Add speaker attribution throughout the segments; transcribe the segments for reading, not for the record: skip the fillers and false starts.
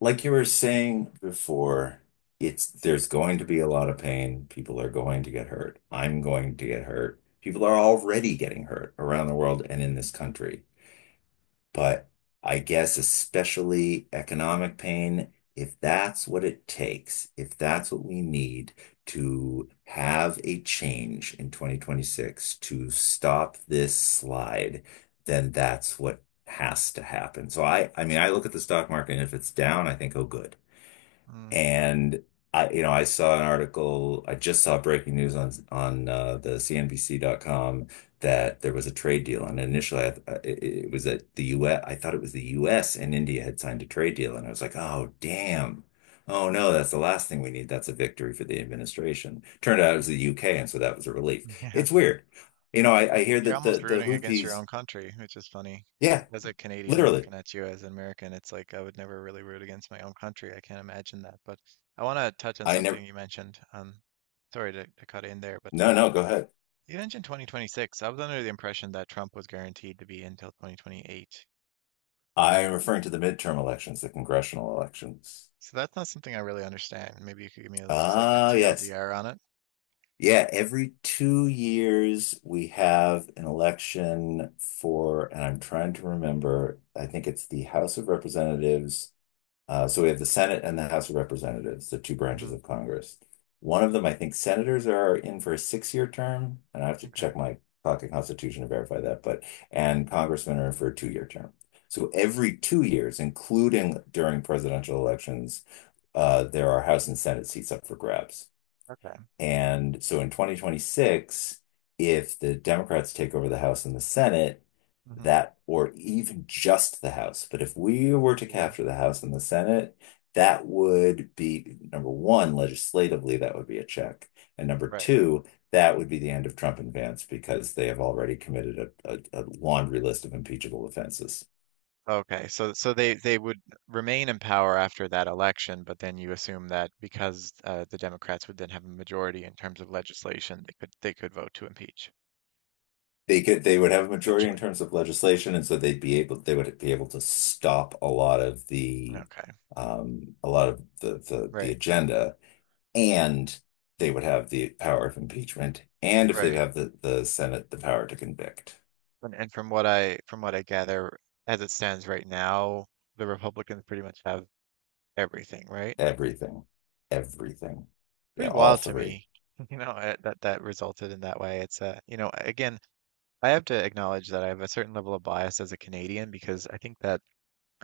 Speaker 1: Like you were saying before, it's there's going to be a lot of pain. People are going to get hurt. I'm going to get hurt. People are already getting hurt around the world and in this country. But I guess especially economic pain, if that's what it takes, if that's what we need to have a change in 2026 to stop this slide, then that's what has to happen. So I mean, I look at the stock market and if it's down, I think, oh, good.
Speaker 2: Mm,
Speaker 1: And I, you know, I saw an article, I just saw breaking news on on the C N B CNBC.com that there was a trade deal. And initially, it was that the US, thought it was the US and India had signed a trade deal. And I was like, oh, damn. Oh, no, that's the last thing we need. That's a victory for the administration. Turned out it was
Speaker 2: mm,
Speaker 1: the UK. And so that was a relief.
Speaker 2: yeah,
Speaker 1: It's weird. You know, I
Speaker 2: but
Speaker 1: hear
Speaker 2: you're
Speaker 1: that the,
Speaker 2: almost
Speaker 1: the
Speaker 2: rooting against your
Speaker 1: Houthis,
Speaker 2: own country, which is funny. As
Speaker 1: yeah,
Speaker 2: as a Canadian
Speaker 1: literally.
Speaker 2: looking at you as an American, it's like I would never really root against my own country. I can't imagine that. But I want to touch on
Speaker 1: I
Speaker 2: something
Speaker 1: never,
Speaker 2: you mentioned. Sorry to cut in there, but
Speaker 1: no, no, go ahead.
Speaker 2: you mentioned 2026. I was under the impression that Trump was guaranteed to be until 2028.
Speaker 1: I am
Speaker 2: Um,
Speaker 1: referring to the midterm elections, the congressional elections.
Speaker 2: so that's not something I really understand. Maybe you could give me just like a
Speaker 1: Ah, yes.
Speaker 2: TLDR on it.
Speaker 1: Yeah, every 2 years we have an election for, and I'm trying to remember, I think it's the House of Representatives. So we have the Senate and the House of Representatives, the two branches
Speaker 2: Mm-hmm.
Speaker 1: of Congress. One of them, I think senators are in for a 6-year term, and I have to
Speaker 2: Okay.
Speaker 1: check my pocket constitution to verify that, but, and congressmen are in for a 2-year term. So every 2 years, including during presidential elections, there are House and Senate seats up for grabs.
Speaker 2: Okay.
Speaker 1: And so in 2026, if the Democrats take over the House and the Senate,
Speaker 2: Mm-hmm.
Speaker 1: that, or even just the House, but if we were to
Speaker 2: Yeah.
Speaker 1: capture the House and the Senate, that would be number one, legislatively, that would be a check. And number
Speaker 2: Right.
Speaker 1: two, that would be the end of Trump and Vance because they have already committed a laundry list of impeachable offenses.
Speaker 2: Okay, so they would remain in power after that election, but then you assume that because the Democrats would then have a majority in terms of legislation, they could vote to impeach
Speaker 1: They could they would have a majority in
Speaker 2: potentially.
Speaker 1: terms of legislation, and so they'd be able they would be able to stop a lot of the
Speaker 2: Okay,
Speaker 1: a lot of the
Speaker 2: right,
Speaker 1: agenda, and they would have the power of impeachment, and if they
Speaker 2: right.
Speaker 1: have the Senate, the power to convict.
Speaker 2: And from what I gather, as it stands right now, the Republicans pretty much have everything, right?
Speaker 1: Everything. Everything. Yeah,
Speaker 2: Pretty
Speaker 1: all
Speaker 2: wild to
Speaker 1: three.
Speaker 2: me. That resulted in that way. It's again, I have to acknowledge that I have a certain level of bias as a Canadian because I think that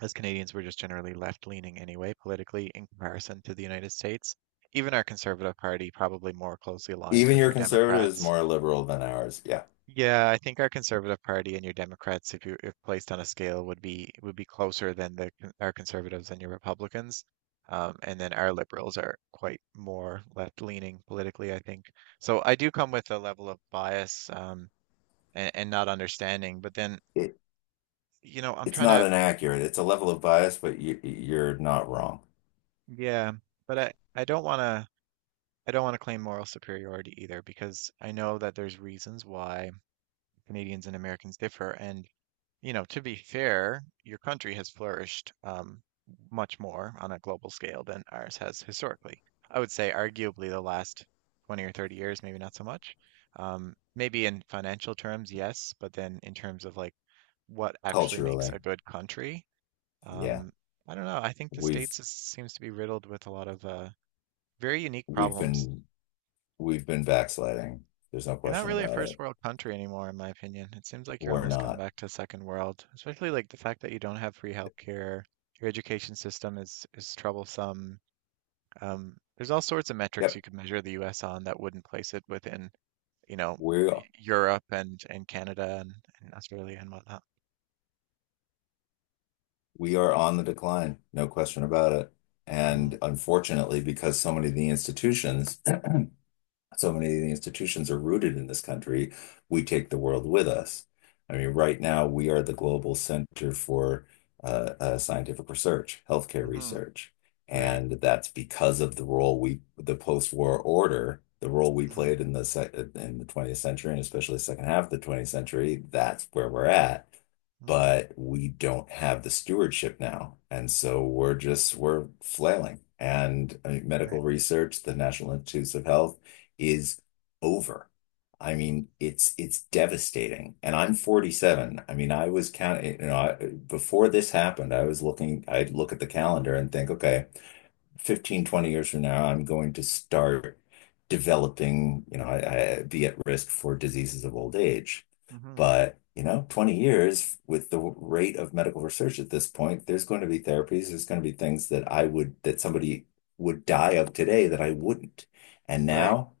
Speaker 2: as Canadians were just generally left leaning anyway, politically, in comparison to the United States. Even our Conservative Party probably more closely aligns
Speaker 1: Even
Speaker 2: with
Speaker 1: your
Speaker 2: your
Speaker 1: conservative is
Speaker 2: Democrats.
Speaker 1: more liberal than ours. Yeah.
Speaker 2: Yeah, I think our Conservative Party and your Democrats, if placed on a scale, would be closer than our Conservatives and your Republicans. And then our Liberals are quite more left leaning politically, I think. So I do come with a level of bias, and not understanding. But then,
Speaker 1: It
Speaker 2: you know, I'm
Speaker 1: it's
Speaker 2: trying
Speaker 1: not
Speaker 2: to,
Speaker 1: inaccurate. It's a level of bias, but you're not wrong
Speaker 2: yeah, but I don't want to. I don't want to claim moral superiority either because I know that there's reasons why Canadians and Americans differ. And, you know, to be fair, your country has flourished, much more on a global scale than ours has historically. I would say, arguably, the last 20 or 30 years, maybe not so much. Maybe in financial terms, yes, but then in terms of like what actually makes
Speaker 1: culturally.
Speaker 2: a good country,
Speaker 1: Yeah.
Speaker 2: um, I don't know. I think the
Speaker 1: We've
Speaker 2: States seems to be riddled with a lot of very unique
Speaker 1: we've
Speaker 2: problems.
Speaker 1: been we've been backsliding. There's no
Speaker 2: You're not
Speaker 1: question
Speaker 2: really a
Speaker 1: about
Speaker 2: first
Speaker 1: it.
Speaker 2: world country anymore, in my opinion. It seems like you're
Speaker 1: We're
Speaker 2: almost gone
Speaker 1: not.
Speaker 2: back to second world, especially like the fact that you don't have free healthcare. Your education system is troublesome. There's all sorts of metrics you
Speaker 1: Yep.
Speaker 2: could measure the US on that wouldn't place it within, you know,
Speaker 1: we
Speaker 2: Europe and Canada and Australia and whatnot.
Speaker 1: we are on the decline, no question about it.
Speaker 2: Mm,
Speaker 1: And unfortunately, because so many of the institutions so many of the institutions are rooted in this country, we take the world with us. I mean, right now we are the global center for scientific research, healthcare
Speaker 2: mm-hmm,
Speaker 1: research,
Speaker 2: right.
Speaker 1: and that's because of the role we, the post-war order, the role we
Speaker 2: Mm,
Speaker 1: played in the sec in the 20th century and especially the second half of the 20th century. That's where we're at.
Speaker 2: mm,
Speaker 1: But we don't have the stewardship now, and so we're just we're flailing. And I mean,
Speaker 2: right.
Speaker 1: medical research, the National Institutes of Health is over. I
Speaker 2: Mm,
Speaker 1: mean, it's devastating. And I'm 47. I mean, I was counting, you know, I, before this happened, I was looking, I'd look at the calendar and think, okay, 15, 20 years from now, I'm going to start developing, you know, I be at risk for diseases of old age.
Speaker 2: mm-hmm,
Speaker 1: But, you know, 20 years with the rate of medical research at this point, there's going to be therapies, there's going to be things that I would, that somebody would die of today that I wouldn't. And
Speaker 2: right.
Speaker 1: now,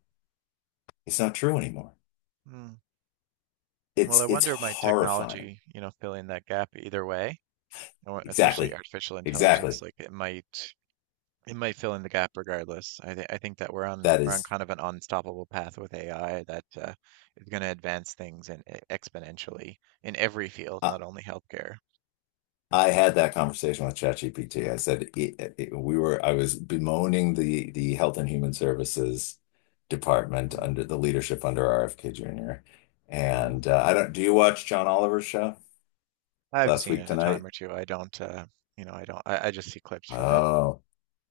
Speaker 1: it's not true anymore.
Speaker 2: Mm. Well, I
Speaker 1: It's
Speaker 2: wonder if my
Speaker 1: horrifying.
Speaker 2: technology, you know, filling that gap either way. Especially
Speaker 1: Exactly.
Speaker 2: artificial intelligence,
Speaker 1: Exactly.
Speaker 2: like it might fill in the gap regardless. I think that we're on
Speaker 1: That
Speaker 2: we're on
Speaker 1: is
Speaker 2: kind of an unstoppable path with AI that is going to advance things and exponentially in every field,
Speaker 1: I,
Speaker 2: not only healthcare.
Speaker 1: I had that conversation with ChatGPT. I said we were I was bemoaning the Health and Human Services department
Speaker 2: Mm,
Speaker 1: under the leadership under RFK Jr.
Speaker 2: mm.
Speaker 1: And I don't do you watch John Oliver's show?
Speaker 2: I've
Speaker 1: Last
Speaker 2: seen
Speaker 1: week
Speaker 2: it a time
Speaker 1: tonight?
Speaker 2: or two. I don't, you know, I don't. I just see clips from it.
Speaker 1: Oh,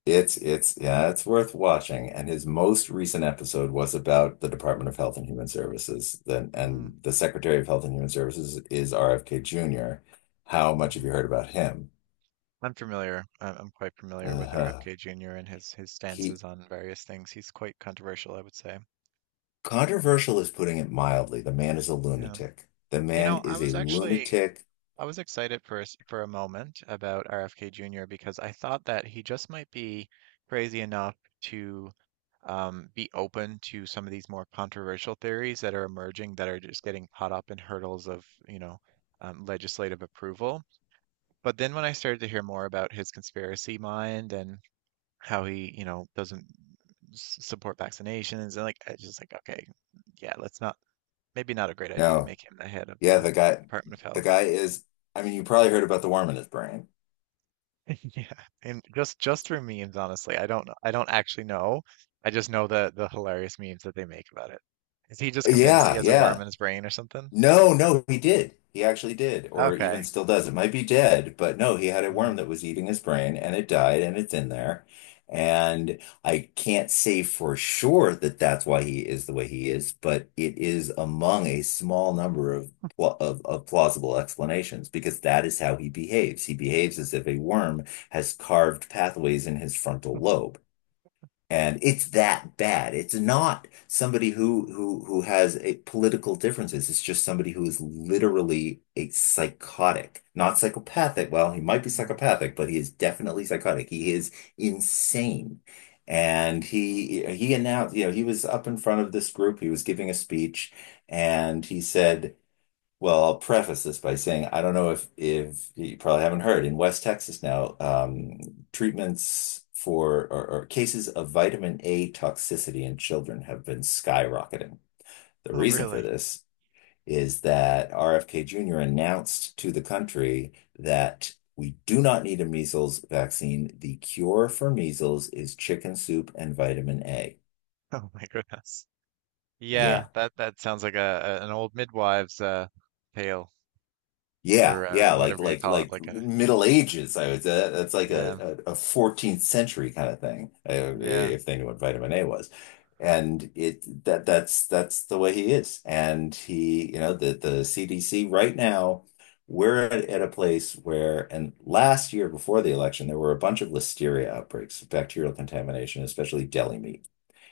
Speaker 1: it's yeah, it's worth watching. And his most recent episode was about the Department of Health and Human Services. Then
Speaker 2: Mm,
Speaker 1: and the Secretary of Health and Human Services is RFK Jr. How much have you
Speaker 2: mm.
Speaker 1: heard about him?
Speaker 2: I'm familiar. I'm quite familiar with
Speaker 1: Uh,
Speaker 2: RFK Jr. and his
Speaker 1: he
Speaker 2: stances on various things. He's quite controversial, I would say.
Speaker 1: controversial is putting it mildly. The man is a
Speaker 2: Yeah.
Speaker 1: lunatic. The
Speaker 2: You
Speaker 1: man
Speaker 2: know,
Speaker 1: is a lunatic.
Speaker 2: I was excited for for a moment about RFK Jr. because I thought that he just might be crazy enough to, be open to some of these more controversial theories that are emerging that are just getting caught up in hurdles of, you know, legislative approval. But then when I started to hear more about his conspiracy mind and how he, you know, doesn't support vaccinations and like, I was just like, okay, yeah, let's not, maybe not a great idea to
Speaker 1: No,
Speaker 2: make him the head of
Speaker 1: yeah,
Speaker 2: the
Speaker 1: the guy
Speaker 2: Department of
Speaker 1: the
Speaker 2: Health.
Speaker 1: guy is I mean, you probably heard about the worm in his brain.
Speaker 2: Yeah, and just for memes, honestly. I don't actually know. I just know the hilarious memes that they make about it. Is he just convinced he
Speaker 1: Yeah,
Speaker 2: has a worm
Speaker 1: yeah.
Speaker 2: in his brain or something?
Speaker 1: No, no, he did. He actually did, or even
Speaker 2: Okay.
Speaker 1: still does. It might be dead, but no, he had a worm
Speaker 2: Mm,
Speaker 1: that was eating his brain and it died and it's in there. And I can't say for sure that that's why he is the way he is, but it is among a small number of of plausible explanations because that is how he behaves. He behaves as if a worm has carved pathways in his frontal lobe. And it's that bad. It's not somebody
Speaker 2: mm,
Speaker 1: who who has a political differences. It's just somebody who is
Speaker 2: mm,
Speaker 1: literally a psychotic, not psychopathic. Well, he might be
Speaker 2: mm,
Speaker 1: psychopathic, but he is definitely psychotic. He is insane. And
Speaker 2: mm.
Speaker 1: he announced, you know, he was up in front of this group. He was giving a speech, and he said. Well, I'll preface this by saying I don't know if you probably haven't heard in West Texas now, treatments for or cases of vitamin A toxicity in children have been skyrocketing. The
Speaker 2: Oh,
Speaker 1: reason for
Speaker 2: really?
Speaker 1: this is that RFK Jr. announced to the country that we do not need a measles vaccine. The cure for measles is chicken soup and vitamin A.
Speaker 2: Oh my goodness. Yeah,
Speaker 1: Yeah.
Speaker 2: that that sounds like a, an old midwives tale
Speaker 1: Yeah,
Speaker 2: or
Speaker 1: yeah, like
Speaker 2: whatever you
Speaker 1: like
Speaker 2: call it.
Speaker 1: like
Speaker 2: Like a,
Speaker 1: Middle Ages. I would say that's like
Speaker 2: yeah,
Speaker 1: a 14th century kind of thing,
Speaker 2: yeah.
Speaker 1: if they knew what vitamin A was. And it that that's the way he is. And he, you know, the CDC right now, we're at a place where, and last year before the election, there were a bunch of listeria outbreaks, bacterial contamination, especially deli meat.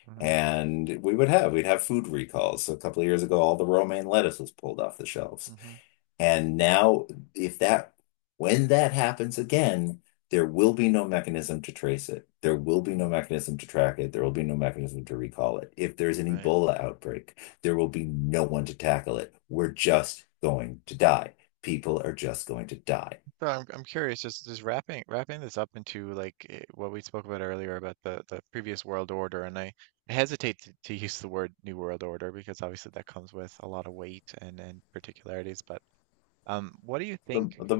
Speaker 2: Mm-hmm,
Speaker 1: And we'd have food recalls. So a couple of years ago, all the romaine lettuce was pulled off the shelves.
Speaker 2: mm-hmm,
Speaker 1: And now, if that, when that happens again, there will be no mechanism to trace it. There will be no
Speaker 2: mm,
Speaker 1: mechanism to track it. There will be no mechanism to recall it. If there's an
Speaker 2: right.
Speaker 1: Ebola outbreak, there will be no one to tackle it. We're just going to die. People are just going to die.
Speaker 2: So I'm curious, just wrapping this up into like what we spoke about earlier about the previous world order, and I hesitate to use the word new world order because obviously that comes with a lot of weight and particularities. But what do you
Speaker 1: The,
Speaker 2: think
Speaker 1: the,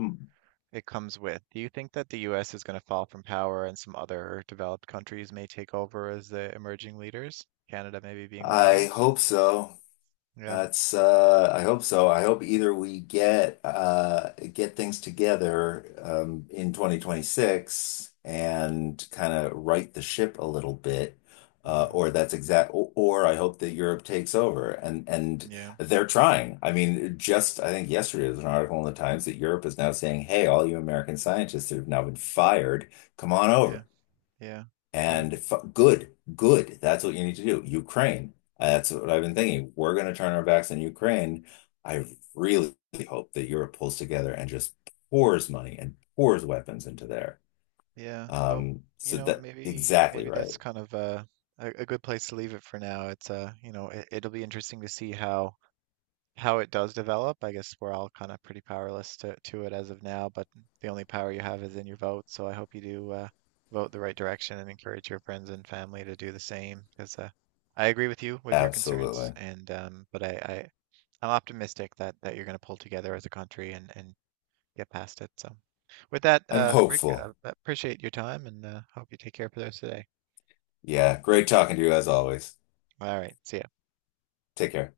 Speaker 2: it comes with? Do you think that the U.S. is going to fall from power and some other developed countries may take over as the emerging leaders? Canada maybe being one of
Speaker 1: I
Speaker 2: them.
Speaker 1: hope so.
Speaker 2: Yeah.
Speaker 1: That's I hope so. I hope either we get things together in 2026 and kind of right the ship a little bit uh
Speaker 2: Hmm.
Speaker 1: or that's exact or, or I hope that Europe takes over and
Speaker 2: Yeah.
Speaker 1: they're trying. I mean just I think yesterday there was an article in the Times that Europe is now saying, "Hey, all you American scientists that have now been fired, come on
Speaker 2: Yeah.
Speaker 1: over."
Speaker 2: Yeah. Yeah.
Speaker 1: And f good, good. That's what you need to do. Ukraine. That's what I've been thinking. We're going to turn our backs on Ukraine. I really hope that Europe pulls together and just pours money and pours weapons into there.
Speaker 2: Yeah, well,
Speaker 1: Um,
Speaker 2: you
Speaker 1: so
Speaker 2: know,
Speaker 1: that
Speaker 2: maybe
Speaker 1: exactly
Speaker 2: maybe
Speaker 1: right.
Speaker 2: that's kind of a good place to leave it for now. It's you know, it'll be interesting to see how it does develop. I guess we're all kind of pretty powerless to it as of now, but the only power you have is in your vote. So I hope you do, vote the right direction and encourage your friends and family to do the same. Because I agree with you with your concerns,
Speaker 1: Absolutely.
Speaker 2: and but I'm optimistic that that you're going to pull together as a country and get past it. So, with that,
Speaker 1: I'm
Speaker 2: Rick,
Speaker 1: hopeful.
Speaker 2: appreciate your time and hope you take care for those today.
Speaker 1: Yeah. Great talking to you as always.
Speaker 2: All right. See ya.
Speaker 1: Take care.